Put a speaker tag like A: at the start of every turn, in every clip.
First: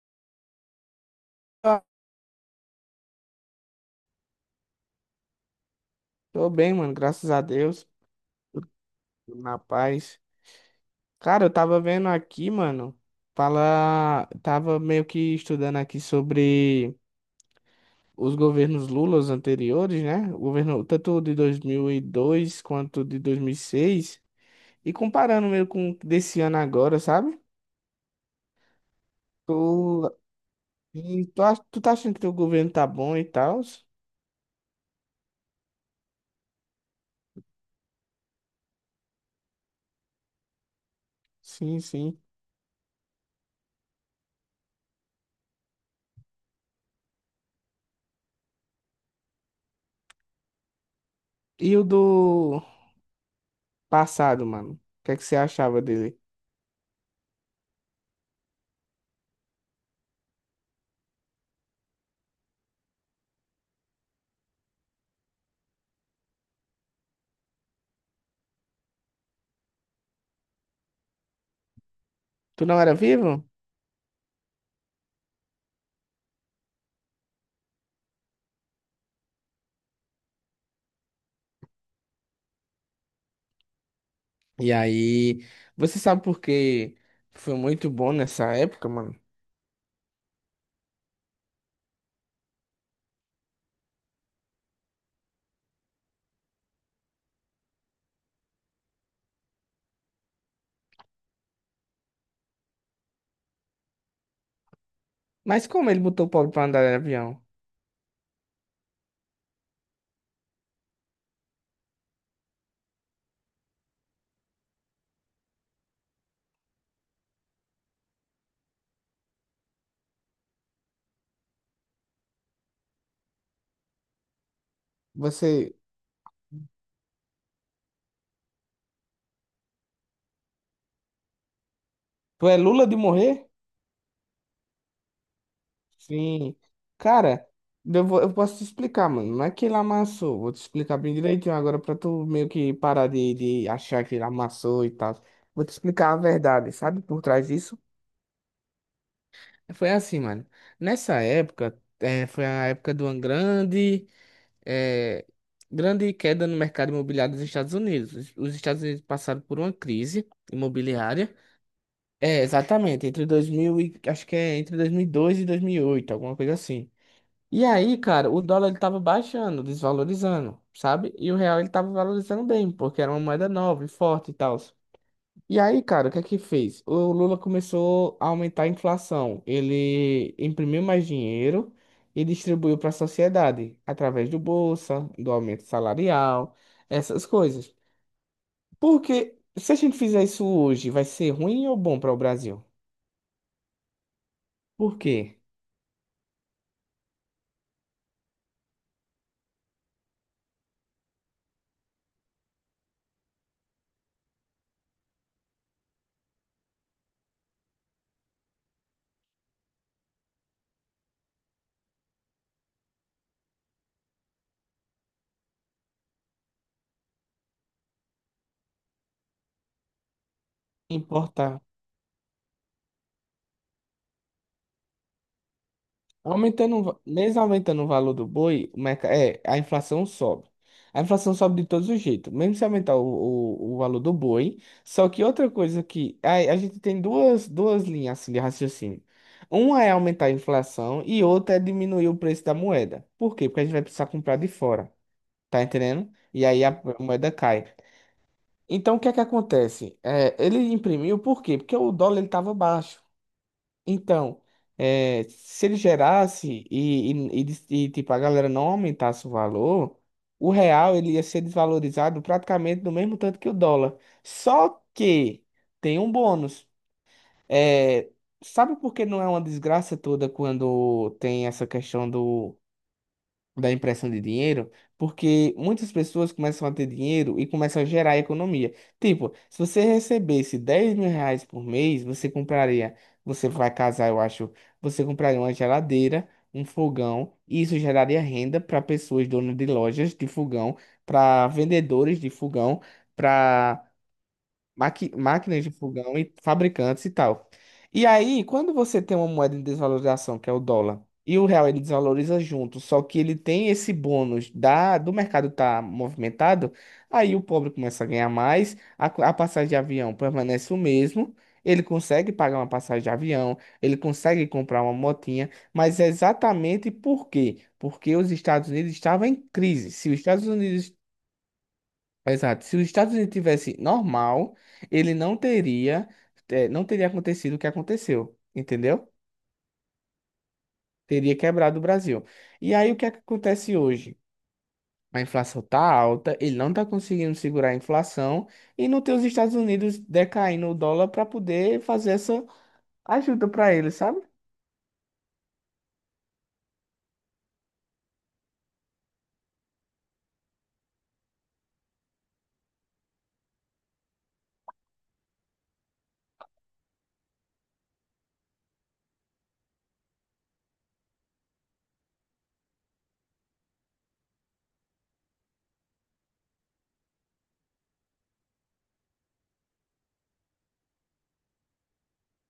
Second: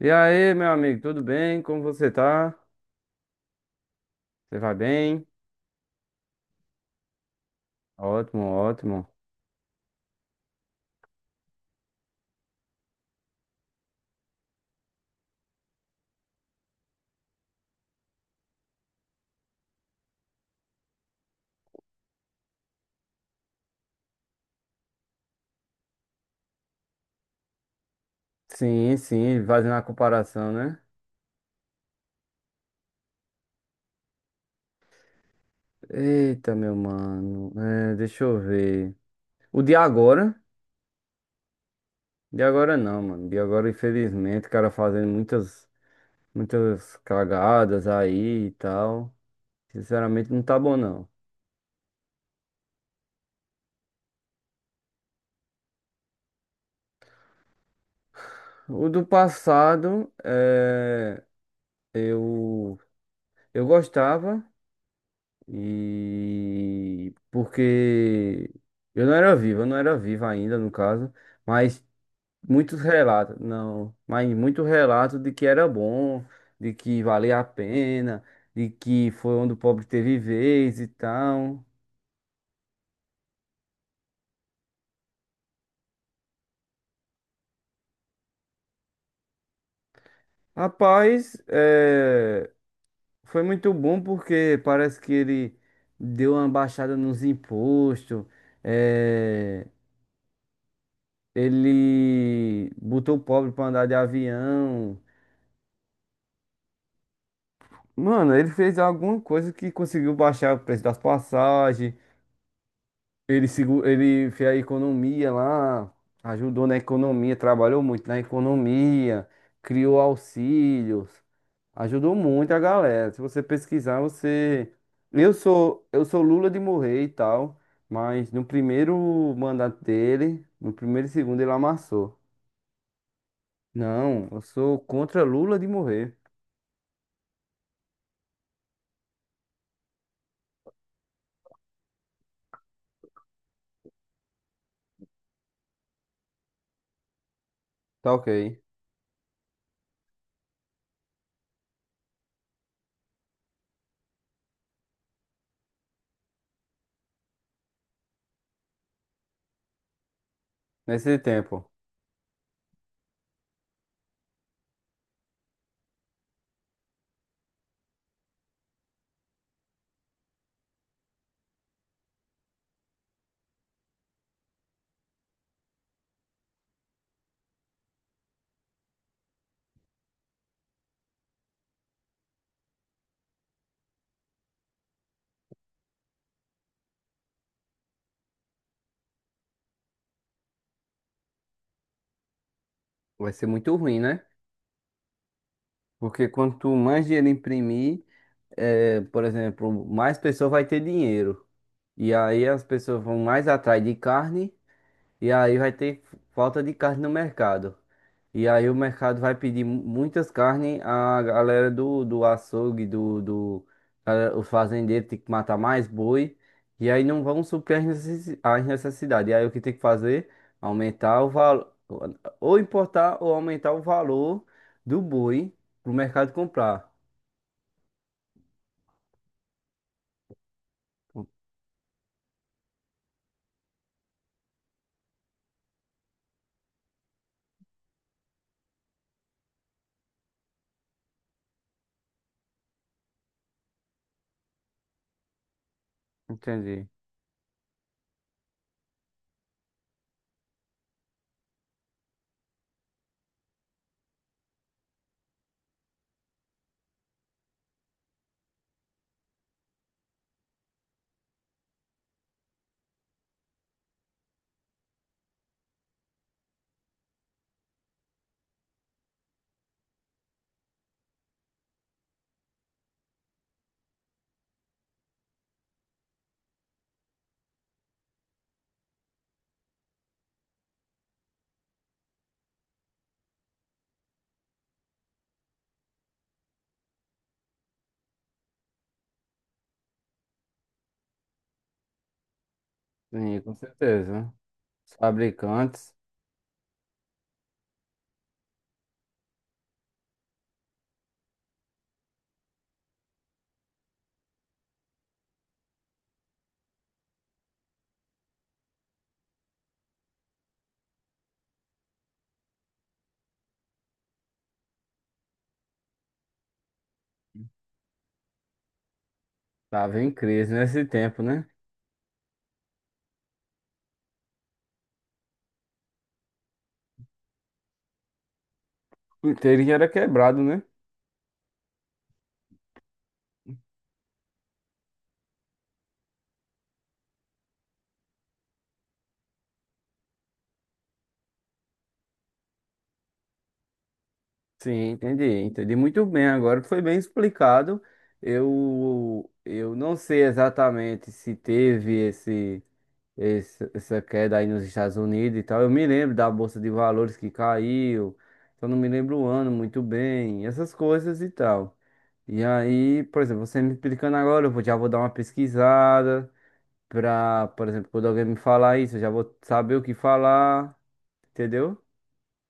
A: E aí, meu amigo, tudo bem? Como
B: Ah,
A: você tá? Você vai bem?
B: Tô bem, mano, graças a Deus,
A: Ótimo, ótimo.
B: tudo na paz. Cara, eu tava vendo aqui, mano, fala, tava meio que estudando aqui sobre os governos Lula, os anteriores, né? O governo tanto de 2002 quanto de 2006 e seis, e comparando meio com desse ano agora, sabe?
A: Sim, sim,
B: Tu,
A: fazendo a comparação, né?
B: tu tá achando que teu governo tá bom e tal?
A: Eita, meu mano, é, deixa eu ver. O de agora?
B: Sim, sim.
A: De agora não, mano. De agora, infelizmente, o cara fazendo muitas cagadas aí e tal. Sinceramente, não tá bom, não.
B: E o do passado, mano? O que é que você achava dele?
A: O do passado, é, eu, eu gostava. E porque eu não era vivo, eu não era vivo ainda, no caso, mas
B: Tu não
A: muitos
B: era
A: relatos,
B: vivo?
A: não, mas muito relato de que era bom, de que valia a pena, de que foi onde o pobre teve vez e tal.
B: E aí, você sabe por que foi muito bom nessa época, mano?
A: Rapaz, é, foi muito bom porque parece que ele deu uma baixada nos impostos, é, ele botou o pobre para andar de avião.
B: Mas como ele botou o pobre pra andar de avião?
A: Mano, ele fez alguma coisa que conseguiu baixar o preço das passagens. Ele fez a economia lá, ajudou na economia, trabalhou muito na economia, criou auxílios, ajudou muito a galera. Se você pesquisar, você. Eu
B: Você.
A: sou, eu sou Lula de morrer e tal, mas no primeiro mandato dele, no primeiro e segundo, ele amassou.
B: Tu é Lula de morrer?
A: Não, eu sou contra Lula de morrer.
B: Sim. Cara, eu posso te explicar, mano. Não é que ele amassou. Vou te explicar bem direitinho agora pra tu meio que parar de achar que ele amassou e tal. Vou te explicar a verdade, sabe? Por trás disso.
A: Tá, ok.
B: Foi assim, mano. Nessa época, foi a época do Angrande. É, grande queda no mercado imobiliário dos Estados Unidos. Os Estados Unidos passaram por uma crise
A: Nesse
B: imobiliária.
A: tempo,
B: É, exatamente, entre 2000 e, acho que é entre 2002 e 2008, alguma coisa assim. E aí, cara, o dólar ele tava baixando, desvalorizando, sabe? E o real ele tava valorizando bem, porque era uma moeda nova e forte e tal. E aí, cara, o que é que fez? O Lula começou a aumentar a inflação. Ele imprimiu mais dinheiro e distribuiu para a sociedade, através do Bolsa, do aumento salarial, essas coisas. Porque se a gente fizer isso hoje, vai ser ruim ou bom para o Brasil?
A: vai ser muito ruim, né?
B: Por quê?
A: Porque quanto mais dinheiro imprimir, é, por exemplo, mais pessoa vai ter dinheiro. E aí as pessoas vão mais atrás de carne e aí vai ter falta de carne no mercado. E aí o mercado vai pedir muitas carnes, a galera do açougue, o fazendeiro tem que matar mais boi, e aí não vão suprir as as necessidades. E aí o que tem que fazer? Aumentar o
B: Importar.
A: valor, ou importar ou aumentar o valor do boi para o mercado
B: Aumentando,
A: comprar.
B: mesmo aumentando o valor do boi, a inflação sobe. A inflação sobe de todos os jeitos, mesmo se aumentar o valor do boi. Só que outra coisa que a gente tem duas linhas assim, de raciocínio. Uma é aumentar a inflação e outra é diminuir o preço da moeda. Por quê? Porque a gente vai precisar comprar de fora, tá entendendo? E aí a
A: Entendi.
B: moeda cai. Então o que é que acontece? É, ele imprimiu por quê? Porque o dólar ele estava baixo. Então, é, se ele gerasse e tipo, a galera não aumentasse o valor, o real ele ia ser desvalorizado praticamente do mesmo tanto que o dólar. Só que tem um bônus. É, sabe por que não é uma desgraça toda quando tem essa questão da impressão de dinheiro, porque muitas pessoas começam a ter dinheiro e começam a gerar economia. Tipo, se você recebesse 10 mil reais por mês, você compraria, você vai casar, eu acho, você compraria uma geladeira, um fogão, e isso geraria renda para pessoas donas de lojas de fogão, para vendedores de fogão,
A: Sim, com
B: para
A: certeza. Os
B: máquinas de
A: fabricantes
B: fogão e fabricantes e tal. E aí, quando você tem uma moeda em desvalorização, que é o dólar, e o real ele desvaloriza junto, só que ele tem esse bônus da do mercado estar movimentado, aí o pobre começa a ganhar mais, a passagem de avião permanece o mesmo. Ele consegue pagar uma passagem de avião, ele consegue comprar uma motinha, mas é exatamente por quê? Porque os Estados Unidos estavam em crise.
A: estavam
B: Se
A: em
B: os Estados
A: crise nesse
B: Unidos.
A: tempo, né?
B: Exato. Se os Estados Unidos tivesse normal, ele não teria acontecido o que aconteceu, entendeu?
A: O inteiro já era quebrado, né?
B: Teria quebrado o Brasil. E aí o que é que acontece hoje? A inflação tá alta, ele não tá conseguindo segurar a inflação e não tem os Estados Unidos decaindo o dólar para poder fazer essa ajuda para ele, sabe?
A: Sim, entendi muito bem. Agora foi bem explicado. Eu não sei exatamente se teve esse, essa queda aí nos Estados Unidos e tal. Eu me lembro da Bolsa de Valores que caiu, só não me lembro o ano muito bem, essas coisas e tal. E aí, por exemplo, você me explicando agora, já vou dar uma pesquisada pra, por exemplo, quando alguém me falar isso, eu já vou saber o que falar, entendeu?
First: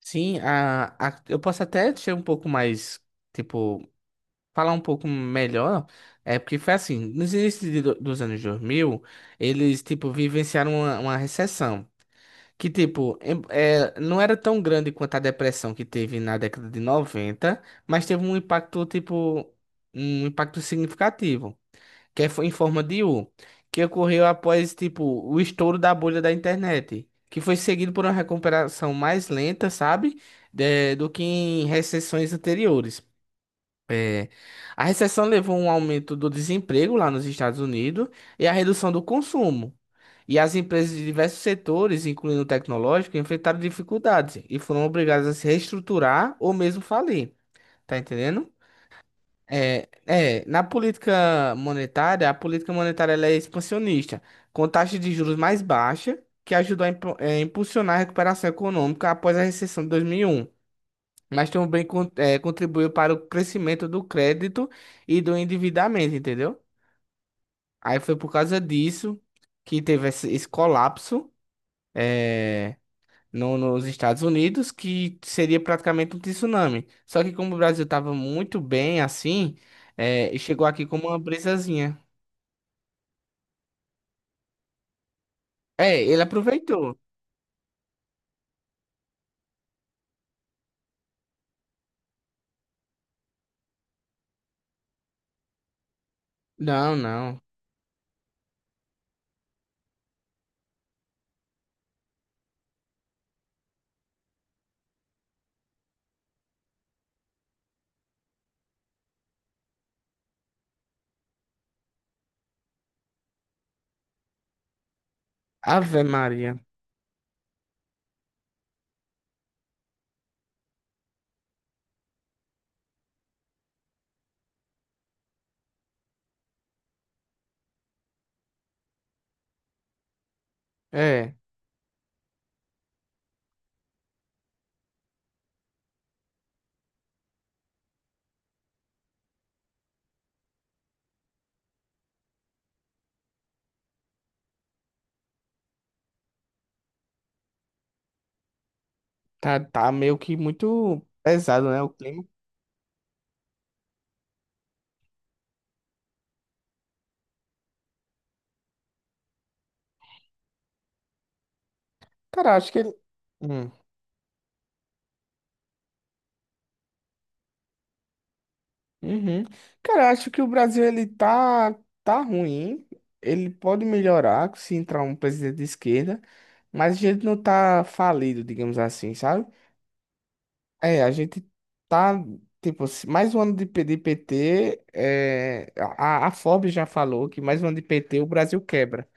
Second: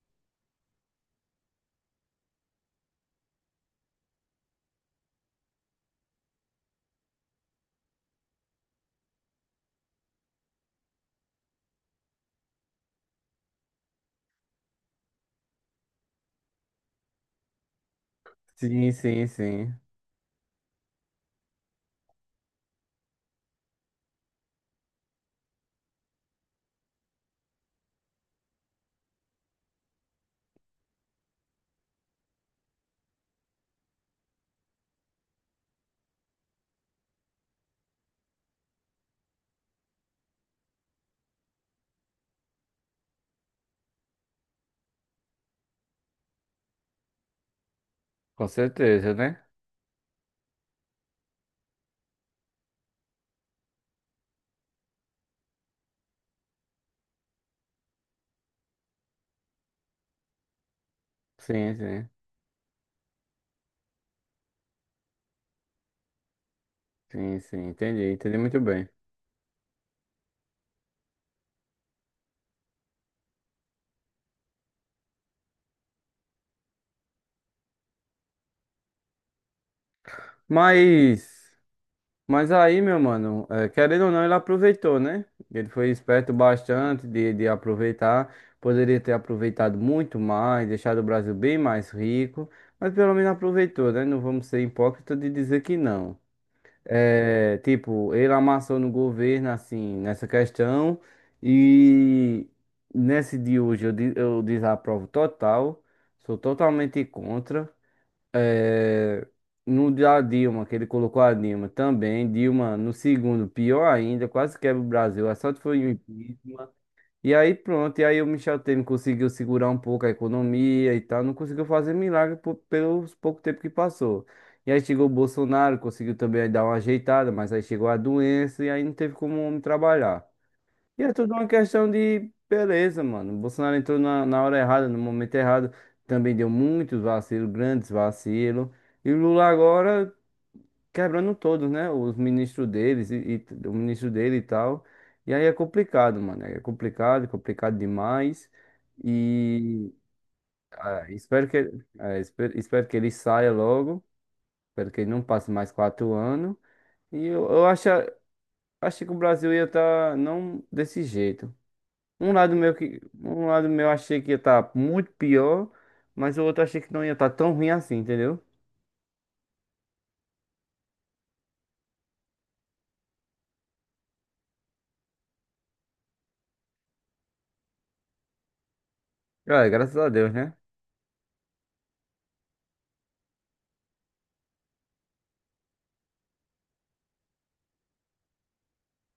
B: Sim, eu posso até ser um pouco mais, tipo, falar um pouco melhor, é porque foi assim, nos inícios dos anos 2000, eles, tipo, vivenciaram uma recessão, que, tipo, não era tão grande quanto a depressão que teve na década de 90, mas teve um impacto,
A: Sim, sim,
B: tipo,
A: sim.
B: um impacto significativo, que foi em forma de U, que ocorreu após, tipo, o estouro da bolha da internet, que foi seguido por uma recuperação mais lenta, sabe, do que em recessões anteriores. É, a recessão levou a um aumento do desemprego lá nos Estados Unidos e a redução do consumo. E as empresas de diversos setores, incluindo o tecnológico, enfrentaram dificuldades e foram obrigadas a se reestruturar ou mesmo falir. Tá
A: Com
B: entendendo?
A: certeza, né?
B: É, na política monetária, a política monetária ela é expansionista, com taxa de juros mais baixa, que ajudou a impulsionar a recuperação econômica após a recessão de 2001, mas
A: Sim,
B: também
A: sim,
B: contribuiu para o crescimento do crédito e do endividamento, entendeu?
A: sim, sim,
B: Aí
A: entendi,
B: foi por
A: entendi muito
B: causa
A: bem.
B: disso que teve esse colapso, eh, nos Estados Unidos, que seria praticamente um tsunami. Só que como o Brasil estava muito bem assim, chegou aqui como uma
A: Mas,
B: brisazinha.
A: mas aí, meu mano, querendo ou não, ele aproveitou, né? Ele foi
B: É, ele
A: esperto
B: aproveitou.
A: bastante de aproveitar. Poderia ter aproveitado muito mais, deixado o Brasil bem mais rico, mas pelo menos aproveitou, né? Não vamos ser hipócritas de dizer que não.
B: Não, não.
A: É, tipo, ele amassou no governo, assim, nessa questão, e nesse de hoje eu desaprovo total, sou totalmente contra. É, no da Dilma, que ele colocou a Dilma também. Dilma, no segundo, pior ainda, quase quebra o Brasil. A sorte foi o
B: Ave Maria.
A: impeachment. E aí pronto, e aí o Michel Temer conseguiu segurar um pouco a economia e tal. Não conseguiu fazer milagre por, pelos pouco tempo que passou. E aí chegou o Bolsonaro, conseguiu também dar uma ajeitada, mas aí chegou a doença e aí não teve como o homem trabalhar. E é tudo
B: É,
A: uma questão de beleza, mano. O Bolsonaro entrou na hora errada, no momento errado. Também deu muitos vacilos, grandes vacilos. E o Lula agora quebrando todos, né? Os ministros deles e o ministro dele e tal. E aí é complicado, mano. É complicado, complicado demais.
B: tá,
A: E
B: tá meio que muito
A: ah, espero
B: pesado,
A: que,
B: né, o
A: ah,
B: clima.
A: espero que ele saia logo. Espero que ele não passe mais 4 anos. E eu acho, acho que o Brasil ia estar não desse jeito. Um lado
B: Cara, acho
A: meu
B: que ele...
A: que, um lado
B: Hum.
A: meu achei que ia estar muito pior, mas o outro achei que não ia estar tão ruim assim, entendeu?
B: Uhum. Cara, acho que o Brasil ele tá ruim. Ele pode melhorar se entrar um presidente de esquerda, mas a gente não tá falido, digamos assim, sabe?
A: É, graças a Deus, né?
B: É, a gente tá, tipo, mais um ano de PT, é, a Forbes já falou que mais um ano de PT o Brasil quebra.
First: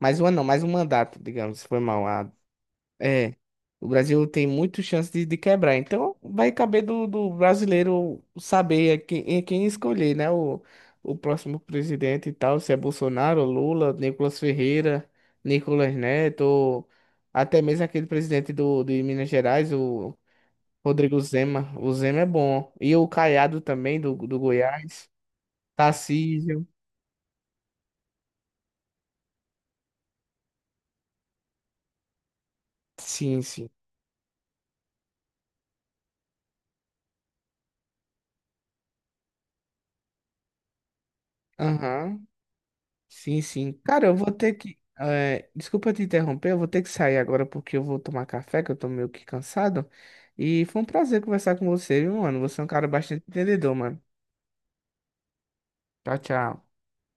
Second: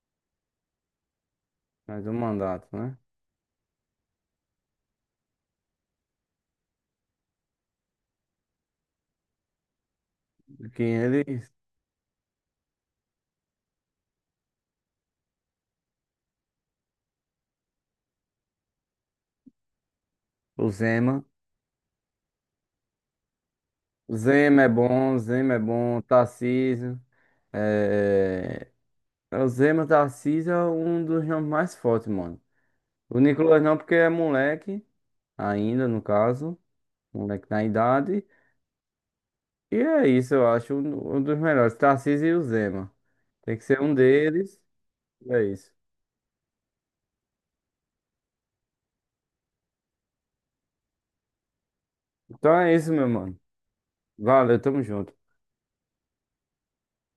B: Mais um ano não, mais um mandato, digamos, foi
A: Mais um
B: mal,
A: mandato, né?
B: é, o Brasil tem muito chance de quebrar. Então, vai caber do brasileiro saber a quem, em quem escolher, né? O,
A: Que
B: o
A: eles,
B: próximo presidente e tal, se é Bolsonaro, Lula, Nicolas Ferreira, Nicolas Neto, ou até mesmo aquele presidente de Minas Gerais, o
A: o
B: Rodrigo
A: Zema,
B: Zema. O Zema é bom. E o Caiado também, do Goiás.
A: Zema é bom,
B: Tarcísio.
A: Tarcísio, é... O Zema, Tarcísio é um dos nomes mais fortes, mano. O
B: Sim,
A: Nicolas
B: sim.
A: não, porque é moleque, ainda no caso, moleque na idade. E é isso, eu acho um dos melhores,
B: Aham.
A: Tarcísio e o Zema.
B: Sim,
A: Tem que
B: sim.
A: ser um
B: Cara, eu vou ter
A: deles,
B: que.
A: é
B: Eh,
A: isso.
B: desculpa te interromper, eu vou ter que sair agora porque eu vou tomar café, que eu tô meio que cansado. E foi um prazer conversar com você, viu, mano?
A: Então
B: Você é um
A: é
B: cara
A: isso, meu
B: bastante
A: mano.
B: entendedor, mano.
A: Valeu, tamo junto.
B: Tchau, tchau.